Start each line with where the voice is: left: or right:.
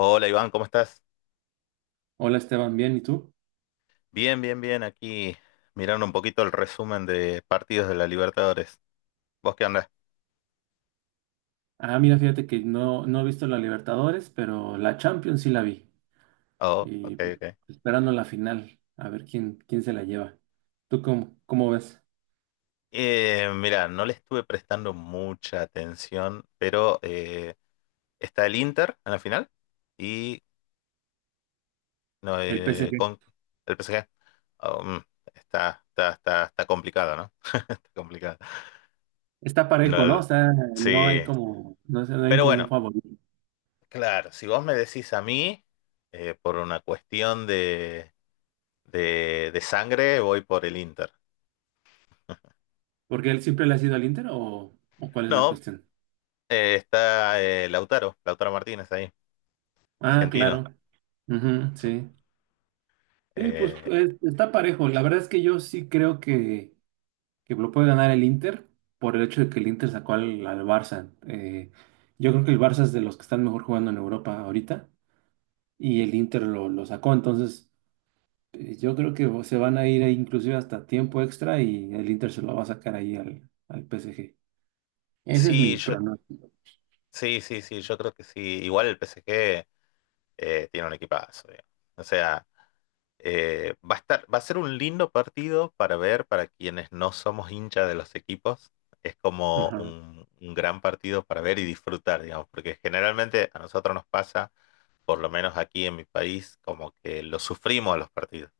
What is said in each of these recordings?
left: Hola Iván, ¿cómo estás?
right: Hola Esteban, bien, ¿y tú?
left: Bien, bien, bien. Aquí mirando un poquito el resumen de partidos de la Libertadores. ¿Vos qué andás?
right: Ah, mira, fíjate que no he visto la Libertadores, pero la Champions sí la vi.
left: Oh, ok,
right: Y
left: ok.
right: esperando la final, a ver quién se la lleva. ¿Tú cómo ves?
left: Mira, no le estuve prestando mucha atención, pero está el Inter en la final y no,
right: El PSG.
left: con el PSG. Oh, mm, está complicado, ¿no? Está complicado.
right: Está
left: No,
right: parejo, ¿no?
left: el-
right: O sea, no
left: sí,
right: hay como, no sé, no hay
left: pero
right: como un
left: bueno,
right: favorito.
left: claro, si vos me decís a mí, por una cuestión de sangre voy por el Inter.
right: ¿Porque él siempre le ha sido al Inter o cuál es la
left: No,
right: cuestión?
left: está Lautaro, Lautaro Martínez ahí,
right: Ah,
left: argentino.
right: claro. Ujú, sí. Sí, pues,
left: Eh,
right: pues, está parejo. La verdad es que yo sí creo que lo puede ganar el Inter por el hecho de que el Inter sacó al Barça. Yo creo que el Barça es de los que están mejor jugando en Europa ahorita y el Inter lo sacó. Entonces, yo creo que se van a ir ahí inclusive hasta tiempo extra y el Inter se lo va a sacar ahí al PSG. Ese es mi
left: sí, yo,
right: pronóstico.
left: sí, sí, sí, yo creo que sí. Igual el PSG tiene un equipazo, digamos. O sea, va a estar, va a ser un lindo partido para ver para quienes no somos hinchas de los equipos. Es como
right: Ajá.
left: un gran partido para ver y disfrutar, digamos, porque generalmente a nosotros nos pasa, por lo menos aquí en mi país, como que lo sufrimos a los partidos.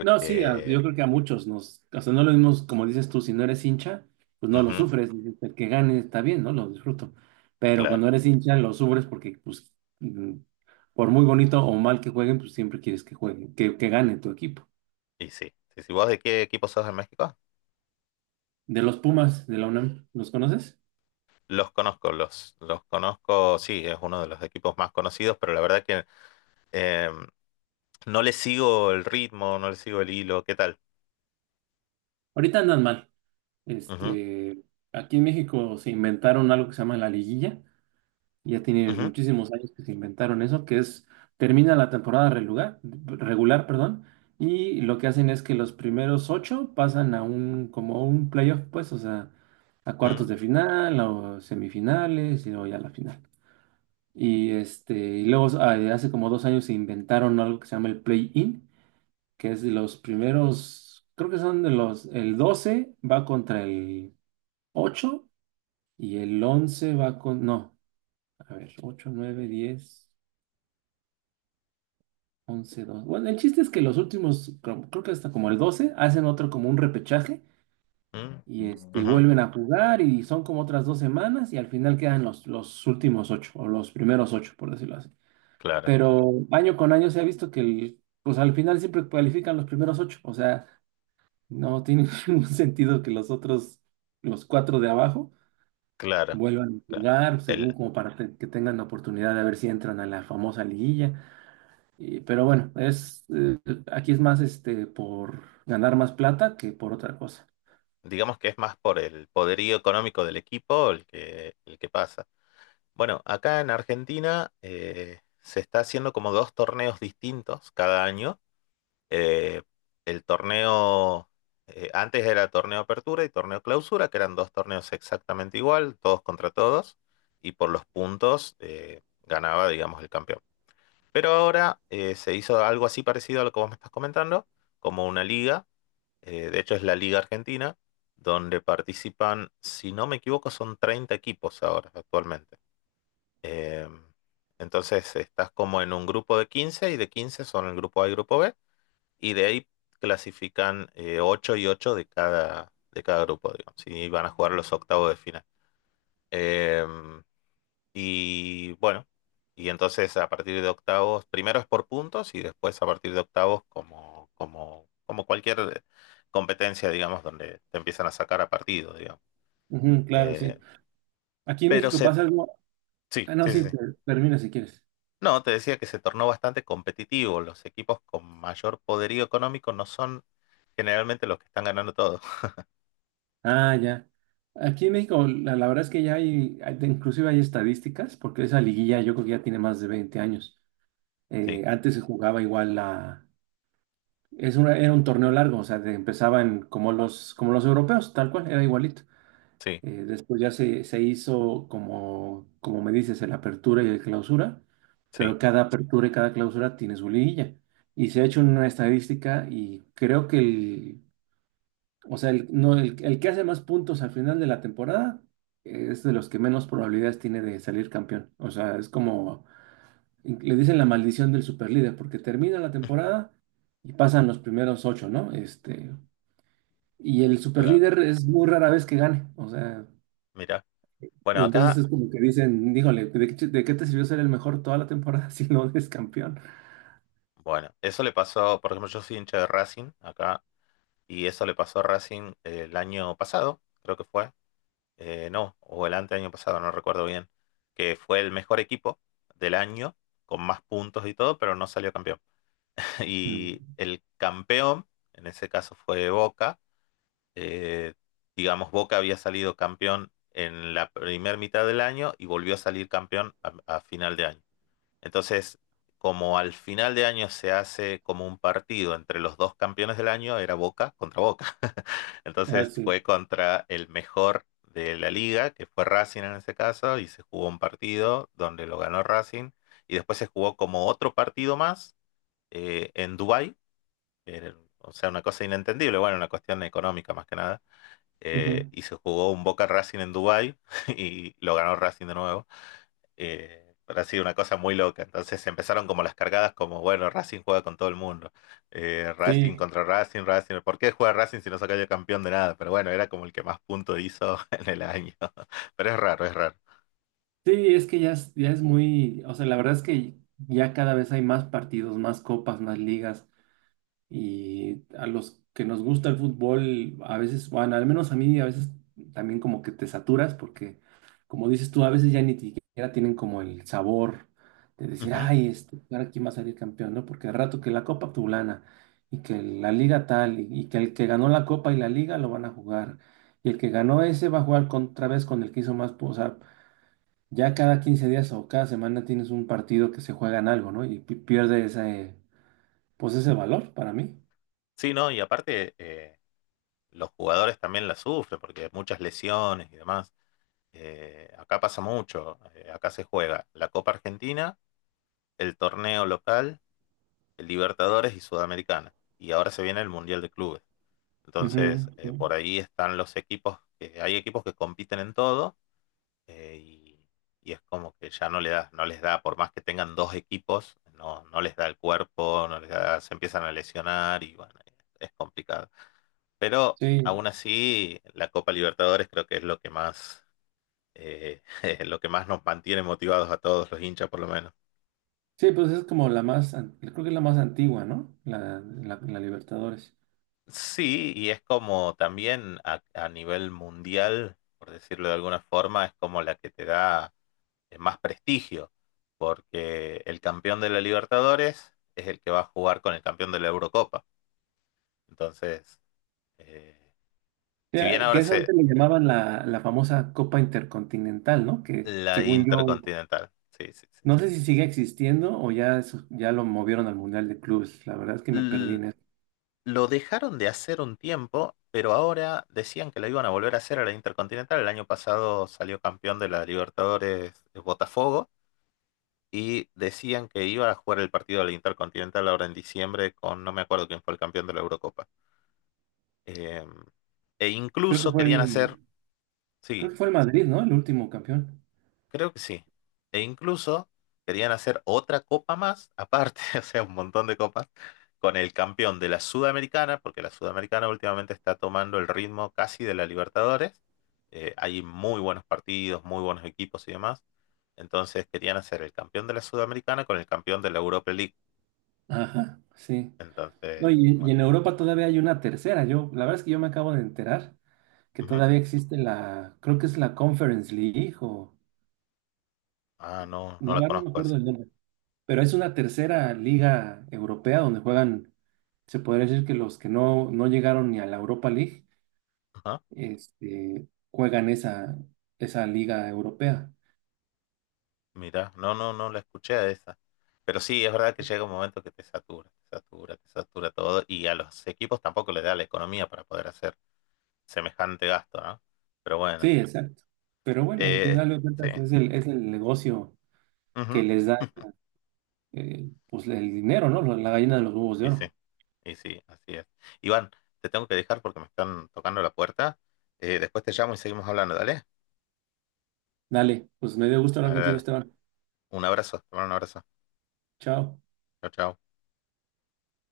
right: No, sí, yo creo que a muchos nos, o sea, no lo mismo, como dices tú, si no eres hincha, pues no lo
left: ujú,
right: sufres, dices, el que gane está bien, ¿no? Lo disfruto. Pero
left: claro,
right: cuando eres hincha lo sufres porque, pues, mm, por muy bonito o mal que jueguen, pues siempre quieres que jueguen, que gane tu equipo.
left: y sí. Sí, sí. ¿Vos de qué equipo sos de México?
right: De los Pumas de la UNAM, ¿los conoces?
left: Los conozco, los conozco, sí, es uno de los equipos más conocidos, pero la verdad que eh, no le sigo el ritmo, no le sigo el hilo, ¿qué tal?
right: Ahorita andan mal.
left: Ujú,
right: Este, aquí en México se inventaron algo que se llama la liguilla. Ya tiene
left: ujú,
right: muchísimos años que se inventaron eso, que es, termina la temporada regular, perdón, y lo que hacen es que los primeros ocho pasan a un, como un playoff, pues, o sea, a cuartos
left: ujú,
right: de final, o semifinales, y luego ya la final. Y y luego hace como dos años se inventaron algo que se llama el play-in, que es de los primeros, creo que son de los, el 12 va contra el 8 y el 11 va con, no, a ver, 8 9 10 11 dos. Bueno, el chiste es que los últimos, creo que hasta como el 12 hacen otro como un repechaje
left: ujú,
right: y
left: ujú.
right: vuelven a jugar y son como otras dos semanas y al final quedan los últimos ocho o los primeros ocho, por decirlo así.
left: Claro,
right: Pero año con año se ha visto que pues al final siempre cualifican los primeros ocho, o sea, no tiene ningún sentido que los otros, los cuatro de abajo,
left: claro,
right: vuelvan a
left: claro.
right: jugar según
left: El,
right: como para que tengan la oportunidad de ver si entran a la famosa liguilla. Pero bueno, es, aquí es más por ganar más plata que por otra cosa.
left: digamos que es más por el poderío económico del equipo el que pasa. Bueno, acá en Argentina se está haciendo como dos torneos distintos cada año. Eh, el torneo, Antes era torneo apertura y torneo clausura, que eran dos torneos exactamente igual, todos contra todos, y por los puntos ganaba, digamos, el campeón. Pero ahora se hizo algo así parecido a lo que vos me estás comentando, como una liga, de hecho es la Liga Argentina, donde participan, si no me equivoco, son 30 equipos ahora, actualmente. Em, entonces estás como en un grupo de 15 y de 15 son el grupo A y grupo B, y de ahí clasifican 8 y 8 de de cada grupo, digamos, y van a jugar los octavos de final. Em, y bueno, y entonces a partir de octavos, primero es por puntos y después a partir de octavos como cualquier competencia, digamos, donde te empiezan a sacar a partido, digamos.
right: Ujú, claro, sí.
left: Eh,
right: Aquí en
left: pero
right: México
left: se,
right: pasa algo.
left: sí,
right: Ah, no,
left: sí, sí,
right: sí,
left: sí.
right: te, termina si quieres.
left: No, te decía que se tornó bastante competitivo. Los equipos con mayor poderío económico no son generalmente los que están ganando todo.
right: Ah, ya. Aquí en México, la verdad es que ya hay, inclusive hay estadísticas, porque esa liguilla yo creo que ya tiene más de 20 años.
left: Sí,
right: Antes se jugaba igual la... Es una, era un torneo largo, o sea, empezaba como los europeos, tal cual, era igualito.
left: sí,
right: Después ya se hizo como, como me dices, el apertura y el clausura,
left: sí.
right: pero cada apertura y cada clausura tiene su liguilla. Y se ha hecho una estadística y creo que el, o sea, el, no, el que hace más puntos al final de la temporada es de los que menos probabilidades tiene de salir campeón. O sea, es como, le dicen la maldición del superlíder, porque termina la temporada y pasan los primeros ocho, ¿no? Y el
left: Claro,
right: superlíder es muy rara vez que gane. O sea...
left: mira.
right: Y
left: Bueno,
right: entonces
left: acá,
right: es como que dicen, dígale, de qué te sirvió ser el mejor toda la temporada si no eres campeón?
left: bueno, eso le pasó, por ejemplo, yo soy hincha de Racing acá, y eso le pasó a Racing el año pasado, creo que fue, no, o el año pasado, no recuerdo bien, que fue el mejor equipo del año, con más puntos y todo, pero no salió campeón. Y
right: Mm.
left: el campeón, en ese caso fue Boca, eh, digamos, Boca había salido campeón en la primera mitad del año y volvió a salir campeón a final de año. Entonces, como al final de año se hace como un partido entre los dos campeones del año, era Boca contra Boca.
right: Ah,
left: Entonces
right: sí.
left: fue contra el mejor de la liga, que fue Racing en ese caso, y se jugó un partido donde lo ganó Racing, y después se jugó como otro partido más en Dubái, eh, o sea, una cosa inentendible, bueno, una cuestión económica más que nada,
right: Ujú.
left: y se jugó un Boca Racing en Dubái y lo ganó Racing de nuevo, pero ha sido una cosa muy loca. Entonces empezaron como las cargadas, como bueno, Racing juega con todo el mundo. Racing
right: Sí,
left: contra Racing, Racing. ¿Por qué juega Racing si no se cayó campeón de nada? Pero bueno, era como el que más puntos hizo en el año. Pero es raro, es raro.
right: sí, es que ya es muy, o sea, la verdad es que ya cada vez hay más partidos, más copas, más ligas. Y a los que nos gusta el fútbol, a veces, bueno, al menos a mí, a veces también como que te saturas porque, como dices tú, a veces ya ni siquiera tienen como el sabor de decir,
left: Ujú.
right: ay, ahora quién va a salir campeón, ¿no? Porque al rato que la Copa Tulana y que la Liga tal y que el que ganó la Copa y la Liga lo van a jugar y el que ganó ese va a jugar otra vez con el que hizo más, o sea, ya cada 15 días o cada semana tienes un partido que se juega en algo, ¿no? Y pierde ese, pues ese valor para mí.
left: Sí, no, y aparte los jugadores también la sufren porque muchas lesiones y demás. Acá pasa mucho. Acá se juega la Copa Argentina, el torneo local, el Libertadores y Sudamericana. Y ahora se viene el Mundial de Clubes.
right: Ujú,
left: Entonces,
right: sí,
left: por ahí están los equipos, que, hay equipos que compiten en todo, eh, y, y es como que ya no, le da, no les da, por más que tengan dos equipos, no, no les da el cuerpo, no les da- se empiezan a lesionar y bueno, es complicado. Pero
right: sí,
left: aún así, la Copa Libertadores creo que es lo que más, eh, lo que más nos mantiene motivados a todos los hinchas, por lo menos.
right: sí, pues es como la más, creo que es la más antigua, ¿no? La, la, la Libertadores.
left: Sí, y es como también a nivel mundial, por decirlo de alguna forma, es como la que te da más prestigio, porque el campeón de la Libertadores es el que va a jugar con el campeón de la Eurocopa. Entonces, eh, si bien ahora
right: Que eso
left: se
right: antes le llamaban la, la famosa Copa Intercontinental, ¿no? Que
left: la
right: según yo,
left: Intercontinental, sí, sí, sí.
right: no sé si sigue existiendo o ya, ya lo movieron al Mundial de Clubes. La verdad es que me perdí
left: L-
right: en eso.
left: lo dejaron de hacer un tiempo, pero ahora decían que la iban a volver a hacer a la Intercontinental. El año pasado salió campeón de la Libertadores Botafogo y decían que iba a jugar el partido de la Intercontinental ahora en diciembre con no me acuerdo quién fue el campeón de la Eurocopa. Eh, e
right: Creo que
left: incluso
right: fue
left: querían
right: el,
left: hacer,
right: creo
left: sí,
right: que fue el Madrid, ¿no? El último campeón.
left: creo que sí. E incluso querían hacer otra copa más, aparte, o sea, un montón de copas, con el campeón de la Sudamericana, porque la Sudamericana últimamente está tomando el ritmo casi de la Libertadores. Hay muy buenos partidos, muy buenos equipos y demás. Entonces querían hacer el campeón de la Sudamericana con el campeón de la Europa League.
right: Ajá, sí. No,
left: Entonces,
right: y
left: bueno.
right: en Europa todavía hay una tercera. Yo, la verdad es que yo me acabo de enterar que
left: Ujú.
right: todavía existe la, creo que es la Conference League o...
left: Ah, no, no
right: La
left: la
right: verdad no me
left: conozco
right: acuerdo
left: eso.
right: del nombre, pero es una tercera liga europea donde juegan, se podría decir que los que no llegaron ni a la Europa League, juegan esa, esa liga europea.
left: Mira, no, no, no la escuché a esa. Pero sí, es verdad que llega un momento que te satura, te satura, te satura todo y a los equipos tampoco les da la economía para poder hacer semejante gasto, ¿no? Pero
right: Sí,
left: bueno,
right: exacto. Pero bueno, al
left: eh,
right: final de
left: sí.
right: cuentas es el negocio
left: Ujú.
right: que les da pues el dinero, ¿no? La gallina de los huevos de
left: Y
right: oro.
left: sí, y sí, así es. Iván, te tengo que dejar porque me están tocando la puerta. Después te llamo y seguimos hablando, dale.
right: Dale, pues me dio gusto hablar
left: Dale,
right: contigo,
left: dale.
right: Esteban.
left: Un abrazo, te mando un abrazo.
right: Chao.
left: Chao, chao.